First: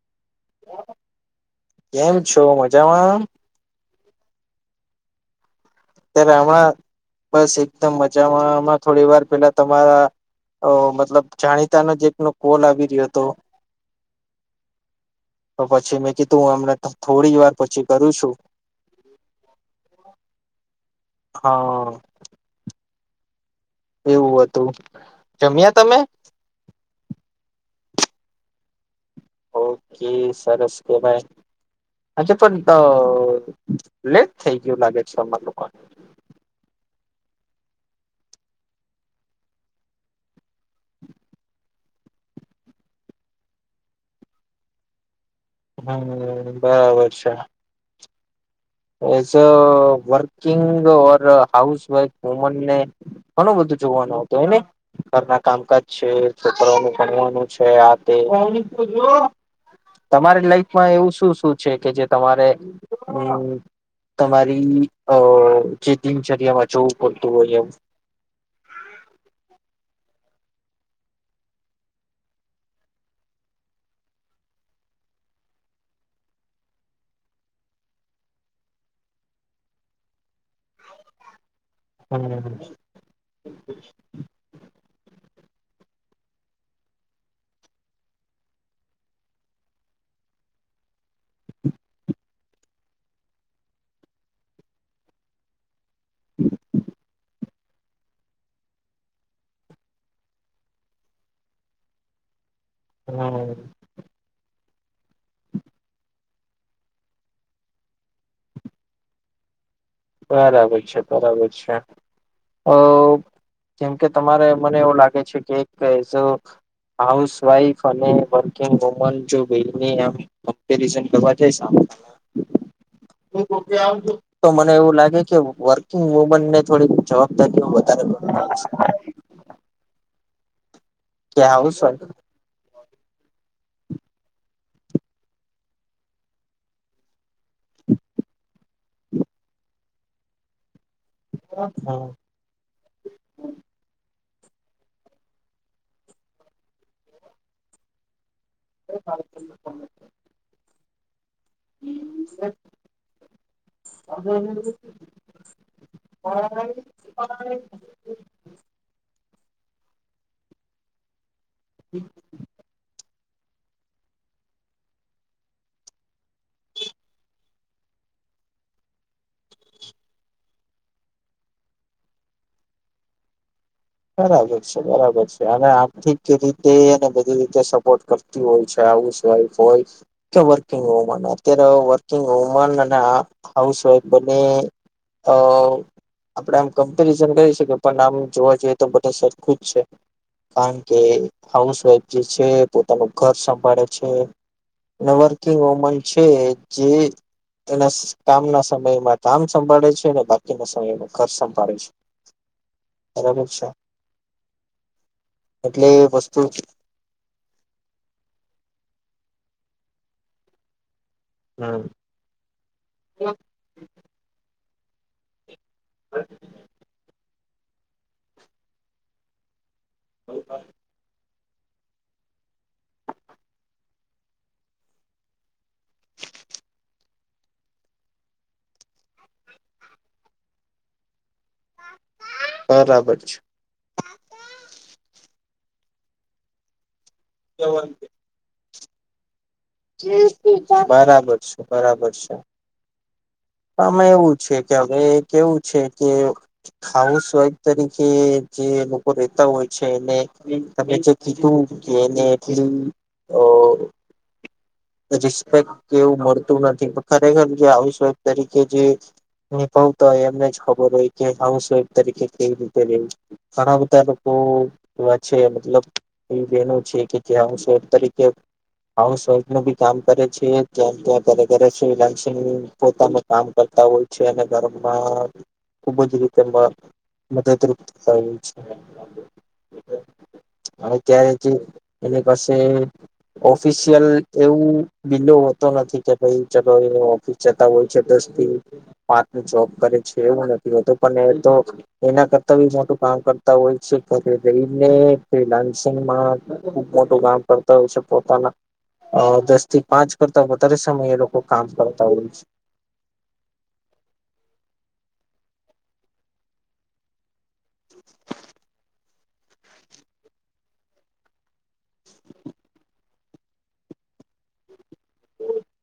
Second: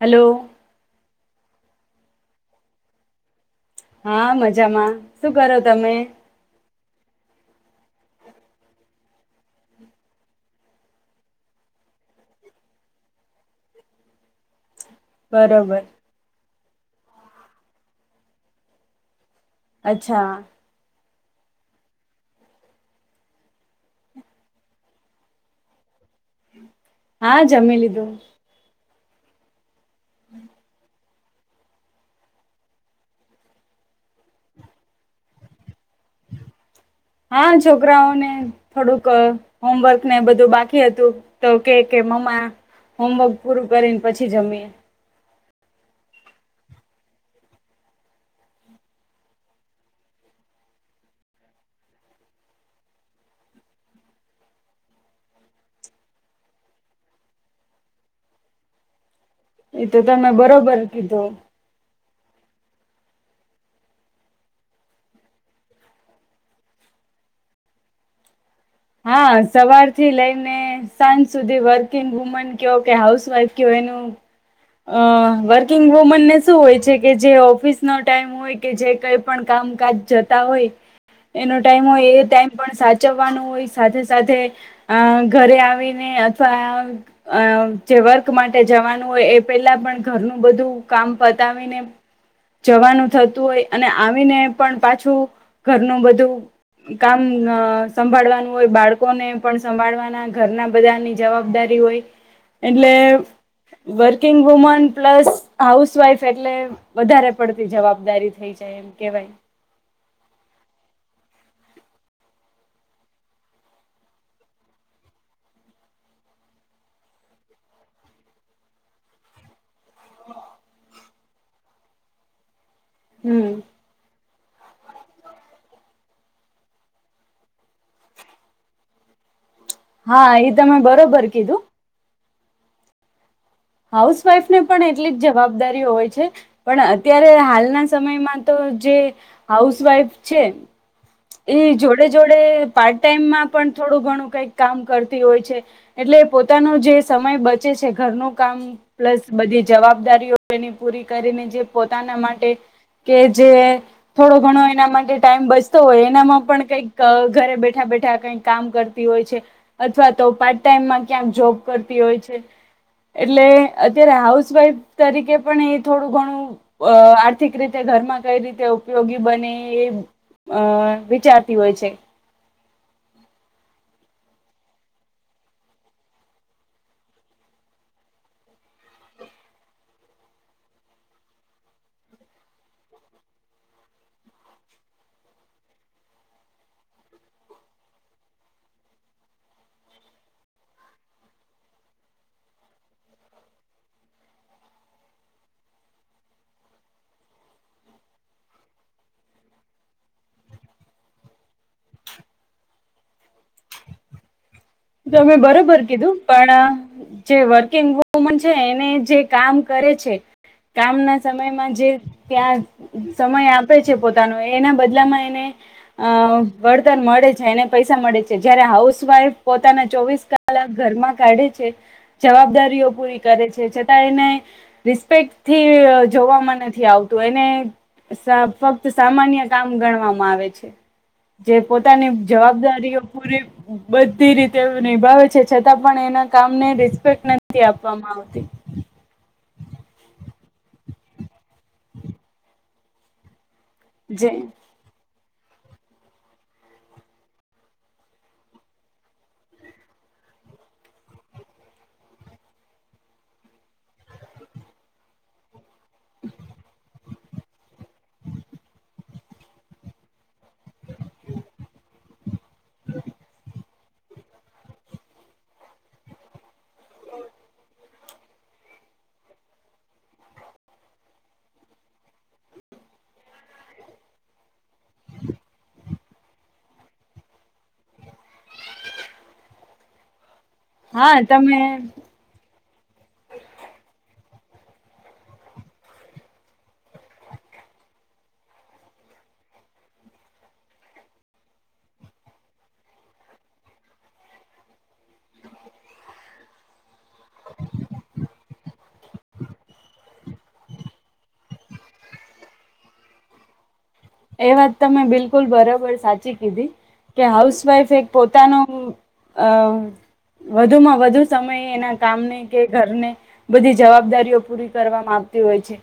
Hello. કેમ છો મજામાં? હા, મજામાં શું કરો તમે તે રામા બસ એકદમ મજામાં આમાં થોડી વાર પેલા તમારા અહ મતલબ જાણીતાનો જ એકનો કોલ આવી રહ્યો તો. તો બરોબર પછી મેં કીધું હું હમણે થોડી વાર પછી કરું છું. અચ્છા હા. એવું હતું. જમ્યા તમે? હા, જમી લધું. હો. કે સરસ કે ભાઈ અચ્છા પણ તો લેટ થઈ ગયું લાગે છે અમાર લોકોને. હા છોકરાઓને થોડુંક હોમવર્ક ને એ બધું બાકી હતું, તો કહે કે મમ્મા, હોમવર્ક પૂરું કરીને પછી જમીએ. હમ્મ, બરાબર છે. As a working or housewife વુમનને ઘણું બધું જોવાનું હોતું હેને? ઘરના કામકાજ છે, છોકરાઓનું ભણવાનું છે આ તે. એ તો તમે તમારી બરોબર લાઈફમાં એવું કીધું શું-શું છે કે જે તમારે અમ્મ તમારી અહ જે દિનચર્યામાં જોવું પડતું હોય એવું. હા સવાર થી લઈન ને સાંજ સુધી વર્કિંગ વુમન ક્યો કે હાઉસવાઈફ ક્યો એનું, અહ વર્કિંગ વુમનને શું હોય છે કે જે ઓફિસ નો ટાઈમ હોય કે જે કંઈ પણ કામકાજ જ તા હોય, એનો ટાઈમ હોય એ હમ ટાઈમ પણ સાચવવાનો હોય. સાથે-સાથે અહ ઘરે આવીને અથવા અહ જે વર્ક માટે જવાનું હોય એ પેલા પણ ઘરનું બધું કામ પતાવીને જવાનું થતું હોય, અને આવીને પણ પાછું ઘરનું બધું કામ અહ સંભાળવાનું હોય, બાળકોને પણ સંભાળવાના, ઘરના બધાની જવાબદારી હોય. એટલે હમ વર્કિંગ વુમન પ્લસ હાઉસવાઈફ એટલે વધારે પડતી જવાબદારી થઈ જાય એમ કેવાય. બરાબર છે, બરાબર છે. અહ જેમકે તમારે મને એવું લાગે છે કે એ કેજો હાઉસવાઈફ અને વર્કિંગ વુમન જો ભી મી આમ કંપરીજન કરવા જય સામંત હમ [inaudible] તો મ મને એવું લાગે કે વર્કિંગ વુમનને થોડી જવાબદારી વધારે ઘણું લાગશે. હા, એ તમે બર ક્યાં આવું શે હાઉસવાઈફને પણ એટલી જ જવાબદારીઓ હોય છે પણ અત્યારે હાલના સમયમાં તો જે હાઉસવાઈફ છે હમ એ જોડે જોડે પાર્ટ ટાઈમ માં પણ થોડું ઘણું કઈ કામ કરતી હોય છે એટલે પોતાનો જે સમય બચે છે ઘરનો કામ પ્લસ બધી જવાબદારીઓ એની પૂરી કરીને જે પોતાના માટે કે જે થોડો ઘણો એના માટે ટાઈમ બચ તો હોય એનામાં પણ કઈક અહ ઘરે બેઠા બેઠા કઈક કામ કરતી હોય છે. અથવા તો પાર્ટ ટાઈમમાં ક્યાંક જોબ કરતી હોય છે. એટલે અત્યારે હાઉસવાઈફ તરીકે પણ એ થોડું ઘણું અહ આર્થિક રીતે ઘરમાં કઈ રીતે ઉપયોગી બને એ અહ વિચારતી હોય છે. બરાબર છે, બરાબર છે. અને આર્થિક રીતે એ બધી રીતે સપોર્ટ કરતી હોય છે હાઉસવાઈફ હોય કે વર્કિંગ વુમન અત્યારે વર્કિંગ વુમન અને આ હાઉસવાઈફ બને અહ આપડે આમ કમ્પેરિઝન કરી શકીએ પણ આમ જોવા જઈ તો બધા સરખું જ છે કારણ કે હાઉસવાઈફ જે છે પોતાનું ઘર સંભાળે છે અને વર્કિંગ વોમન છે જે એના કામના સમયમાં કામ સંભાળે છે બાકીના સમયમાં ઘર સંભાળે છે, બરાબર છે. જો મેં બરોબર એટલે કીધું વસ્તુ પણ જે વર્કિંગ વુમન છે એને જે કામ કરે છે કામ ના સમયમાં હમ જે ત્યાં સમય આપે છે પોતાનો એ એના બદલામાં એને અહ વરદાન મળે છ છે, એને પૈસા મળે છે. જયારે હાઉસવાઈફ તાના ચોવીસ કલાક ઘરમાં કાઢી છે. જવાબદારીઓ પૂરી કરે છે છતાં એને રિસ્પેક્ટથી જોવામાં નથી આવતું એને ફક્ત સામાન્ય કામ ગણવામાં આવે છે. જે પોતાની જવાબદારીઓ બરાબર પૂરી છે બ રી રીતે નિભાવે છે છતાં પણ એના કામને રિસ્પેક્ટ નથી આપવામાં આવતી. બરાબર છે, બરાબર છે. આમાં જે એવું છે કે હવે કેવું છે કે હાઉસવાઈફ તરીકે જે લોકો રેતા હોય છે એને તમે જે કીધું કે એને એટલી અહ રિસ્પેક્ટ કે એવું મળતું નથી પ ખરેખર જે હાઉસવાઈફ તરીકે જે નિભાવતા હોય એમને જ ખબર હોય કે હાઉસવાઈફ તરીકે કેવી રીતે રેવુ ઘણા બધા લોકો એવા છે મતલબ જેનું છે કે ત્યાં હાઉસવાઈફ તરી કે હાઉસવાઇફ નું બી કામ કરે છે ત્યા ત્યા ઘરે ઘરે શ્રી લાન્સિંગ પોતામાં કામ કરતા હોય છે અને ઘરમાં ખુબ જ રીતે મ મદદરૂપ થાપ છે. હા અત્યારે જે તમે એની પાસે ઓફિશિયલ એવું બીલો હોતો નથી કે ભાઈ ચલો એ ઓફિસ જતા હોય છે. દસ થી પાંચ નુ જોબ કરે છે. એવું નથી હોતું પણ એ તો એના કરતા બી મોટું કામ કરતા હોય છે. રહીને ફ્રીલાન્સિંગમાં ઉ મોટું કામ કરતા હોય છે. પોતાના અ દસ થી પાંચ કરતા વધારે સમયે એ લોકો કામ કરતા હોય છે. એ વાત તમે બિલકુલ બરાબર સાચી કીધી. કે હાઉસવાઈફ એક પોતાનું અ વધુમાં વધુ સમયે એના કામને કે ઘરને બધી જવાબદારીઓ પૂરી કરવામાં આવતી હોય છે.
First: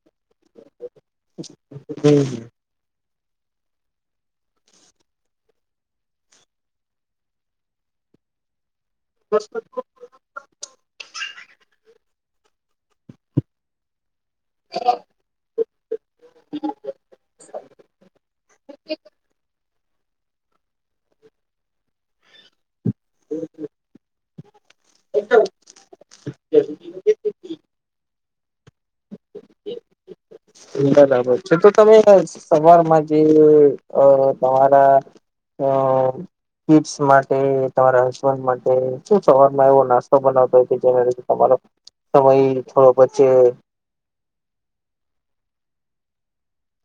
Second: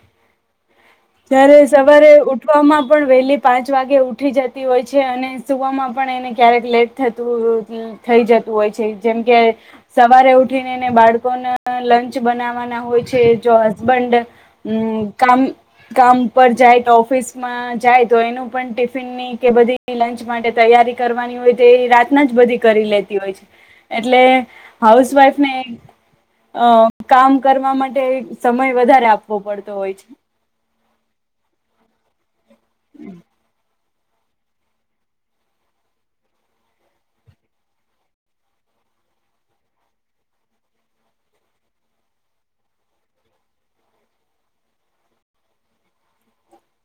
ત્યારે સવારે ઉઠવામાં પણ વહેલી પાંચ વાગે ઉઠી જતી હોય છે. અને સુવામાં પણ એને ક્યારેક લેટ થતું [unintelligible] થઈ જતું હોય છે. જેમ કે સવારે ઉઠીનેને બાળકોને લંચ બનાવવાના હોય છે. જો હસબન્ડ હમ્મ કામ કામ પર જાય તો ઓફિસમાં જાય તો એનું પણ ટિફિન ની કે બધી લંચ માટે તૈયારી કરવાની હોય. તે એ રાતના જ બધી કરી લેતી હોય છે. એટલે હાઉસવાઈફ ને અ કામ કરવા માટે સમય વધારે આપવો પડતો હોય છે. [unintelligible] સવાર માજ અ તારા અ કીટ્સ માટે તમારા હસબન્ડ માટે શું સવારમાં એવો નાસ્તો બનાવતો હોય કે, જેમા તમારો [unintelligible]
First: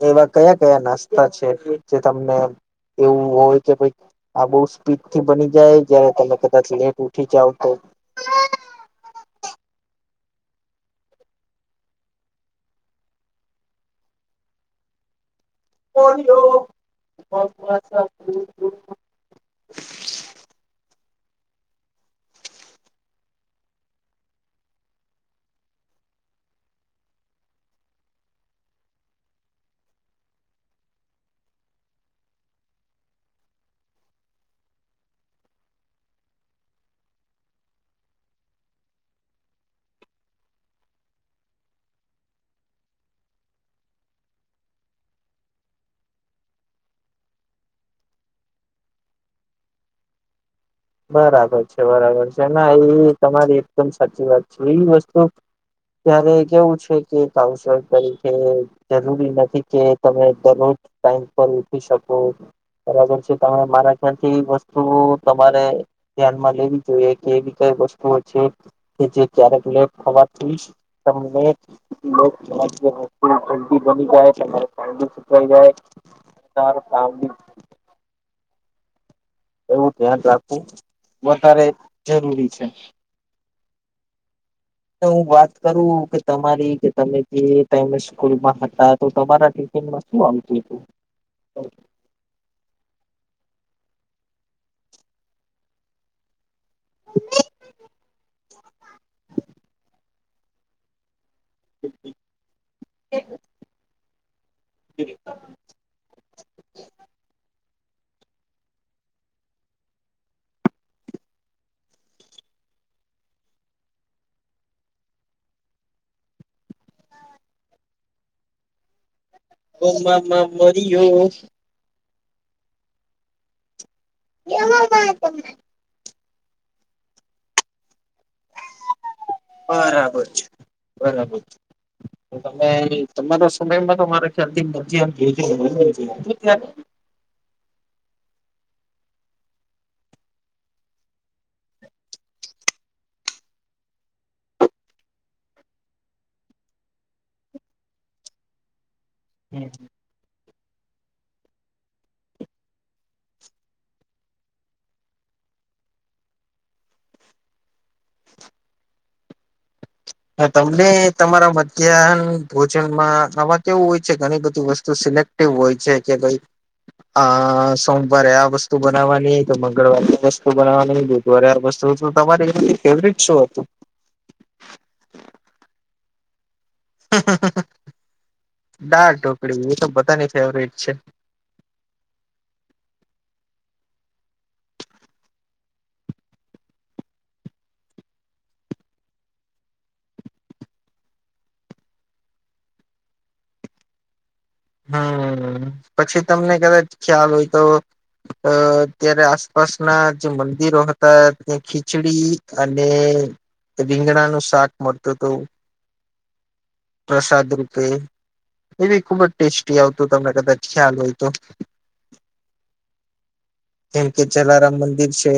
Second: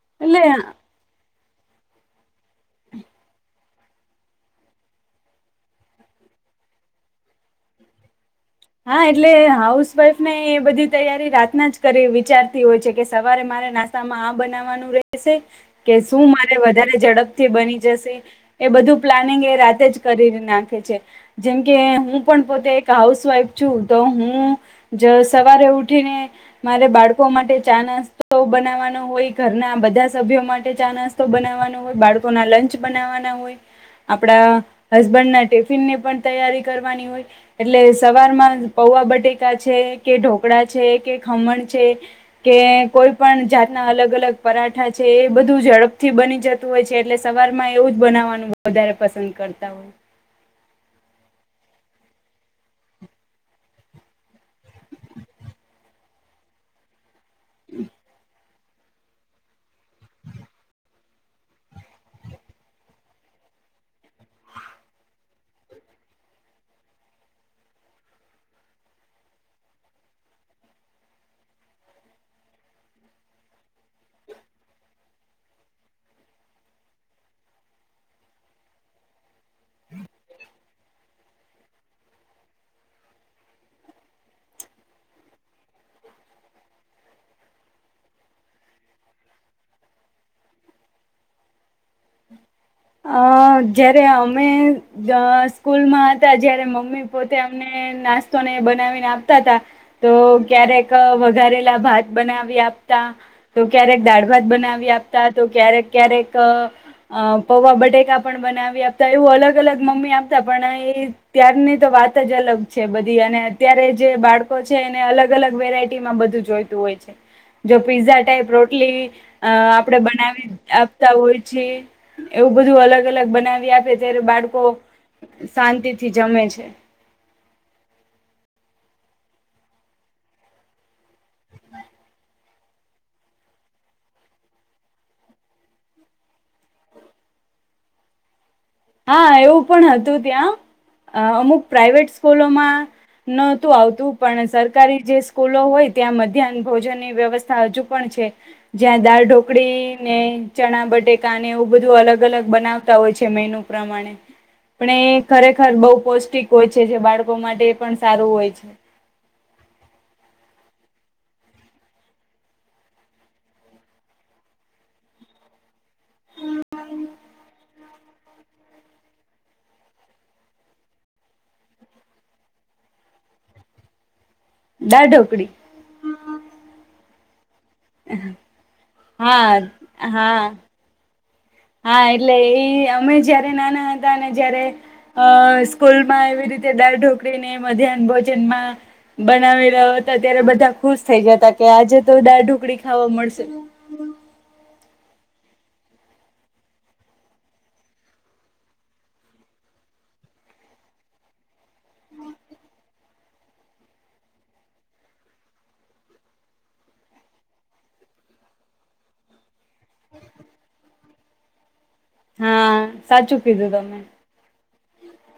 એવા એટલે કયા કયા નાસ્તા છે? જે તમને એવું હોય કે ભાઈ આ બહુ સ્પીડથી બની જાય. જયારે તમે કદાચ લેટ ઉઠી જાવ તો હા એટલે હાઉસવાઈફ ને એ બધી તૈયારી રાતના જ કરી વિચારતી હોય છે. કે સવારે મારે નાસ્તામાં આ બનાવવાનું રહેશે કે શું મારે વધારે ઝડપથી બની જશે. એ બધું પ્લાનિંગ એ રાતે જ કરી નાખે છે. જેમકે હું પણ પોતે એક હાઉસવાઈફ છુ. તો હું જો સવારે ઉઠીને મારે બાળકો માટે ચા નાસ્તો બનાવાનો હોય. ઘરના બધા સભ્યો માટે ચા નાસ્તો બનાવવાનો હોય. બાળકો ના લંચ બનાવવાના હોય. આપડા હસબન્ડ ના ટિફિનની પણ તૈયારી કરવાની હોય. એટલે સવારમા પૌવા બટેકા છે, કે ઢોકળા છે, કે ખમણ છે, કે કોઈ પણ જાતના અલગ અલગ પરાઠા છે, એ બધું ઝડપથી બની જતું હોય છે. એટલે સવારમાં એવું જ બનાવવાનું વધારે પસંદ કરતા હોય. બરાબર છે. બરાબર છે. ના એ તમારી એકદમ સાચી વાત છે. એવી વસ્તુ ત્યારે કેવું છે કે એક હાઉસવાઇફ તરીકે જરૂરી નથી કે તમે દરરોજ ટાઈમ પર ઉઠી શકો. બરાબર છે. તમે મારા ફરતી વસ્તુઓ તમારે ધ્યાન માં લેવી જોઈએ. કે એવી કઈ વસ્તુઓ છે કે જે ક્યારેક ન ખવાતી [unintelligible] એવું ધ્યાન રાખવું વધારે જરૂરી છે. હું વાત કરું કે તમારી, કે તમે જે ટાઈમે સ્કૂલમાં હતા, તો તમારા ટિફિનમાં શું આવતું તું? અઅ જયારે અમે અઅ સ્કૂલમાં હતા જ્યારે મમ્મી પોતે અમને નાસ્તોને બનાવીને આપતા તા. તો ક્યારેક અ ઘારેલા ભાત બનાવી આપતા, તો ક્યારેક દાળ. ભાત બનાવી આપતા તો ક્યારેક ક્યારેક અ પૌવા બટેકા પણ બનાવી આપતા, એવું અલગ અલગ મમ્મી આપતા પણ એ ત્યારની તો વાત જ અલગ છે બધી અને અત્યારે જે બાળકો છે એને અલગ અલગ વેરાયટીમાં બધું જોઈતું હોય છે. જો પીઝા ટાઈપ રોટલી. અ આપણેે બનાવી આપતા મળ્યો હોઈ છે. એવું બધું અલગ અલગ બનાવી આપે. ત્યારે બાળકો શાંતિ. થી જમે છે. બરાબર છે, બરાબર. છે તમે તમારા સમયમાં તો મારા ખ્યાલથી [unintelligible] ત્યાર હા એવું પણ હતું ત્યાં, અ અમુક પ્રાઈવેટ સ્કૂલોમાં નહોતું આવતું પણ સરકારી જે સ્કૂલો હોય ત્યાં મધ્યાહન ભોજનની વ્યવસ્થા હજુ પણ છે. જ્યાં દાળ ઢોકળી ને ચણા બટેકાને એવું બધું અલગ અલગ બનાવતા હોય છે મેનું પ્રમાણે, પણ એ ખરેખર બોઉ પૌષ્ટિક હોય છે જે બાળકો માટે પણ સારું હોય છે. હા, તમને તમારા મધ્યાહન ભોજનમાં આમાં કેવું હોય છે ઘણી બધી વસ્તુ સિલેક્ટિવ હોય છે. કે ભાઈ આ સોમવારે આ વસ્તુ બનાવવાની, તો મંગળવારે વસ્તુ બનાવવાની, બુધવારે આ વસ્તુ તો તમારી એમાંથી ફેવરેટ શો હતું? દાળ ઢોકળી. દાળ હા ઢોકળી એ તો બધાની હા ફેવરીટ છે. હા એટલે ઈ અમે જ્યારે નાના હતાં તને જ્યારે સ્કૂલમાં એવી રીતે દાળ ઢોકળી ને મધ્યાહન ભોજનમાં બનાવી રહ્યા હતા ત્યારે બધા ખુશ થઈ જતા કે આજે તો દાળ ઢોકળી ખાવા મળશે. હમ પછી તમને કદાચ ખ્યાલ હોય તો અ અત્યારે આસપાસના જે મંદિરો હતા ત્યા ખી ખીચડી અને રીંગણા નું શાક મળતું તું [inaudible] પ્રસાદ રૂપે એવી ખુબ જ ટેસ્ટી આવતું તમને કદાચ ખ્યાલ હોય તો,? [unintelligible] હા સાચું કીધું તમે કેમ કે જલારામ મંદિર છે.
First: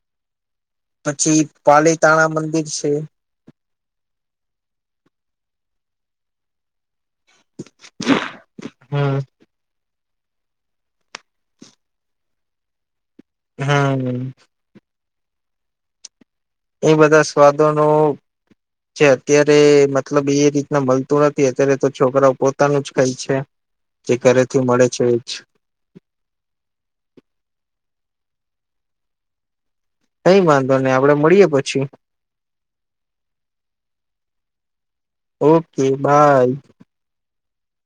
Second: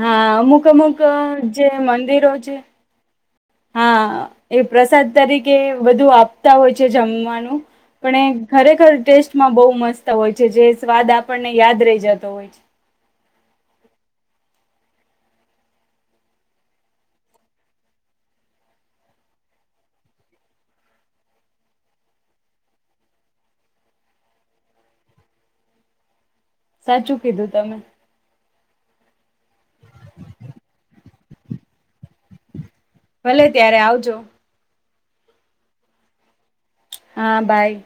હા અમુક અમુક પછી જે પાલીતાણા મંદિરો છે. મંદિર [unintelligible] હા એ પ્રસાદ તરીકે વધુ આપતા હોય છે જમ [unintelligible] ખરેખર હમ ટેસ્ટમાં બહુ મસ્ત [inaudible] હોય છે જે સ્વાદ આપણને યાદ રહી જતો હોય છે. હા એ બધા સ્વાદોનો જે અત્યારે મતલબ એ રીતના મળતું નથી અત્યારે તો છોકરાઓ પોતાનું જ ખાય છે જે ઘરેથી મળે છે એજ. સાચું કીધું તમે. કઈ વાંધો નહી આપડે મળીએ પછી. ભલે ત્યારે આવજો. Okay bye. હા બાય.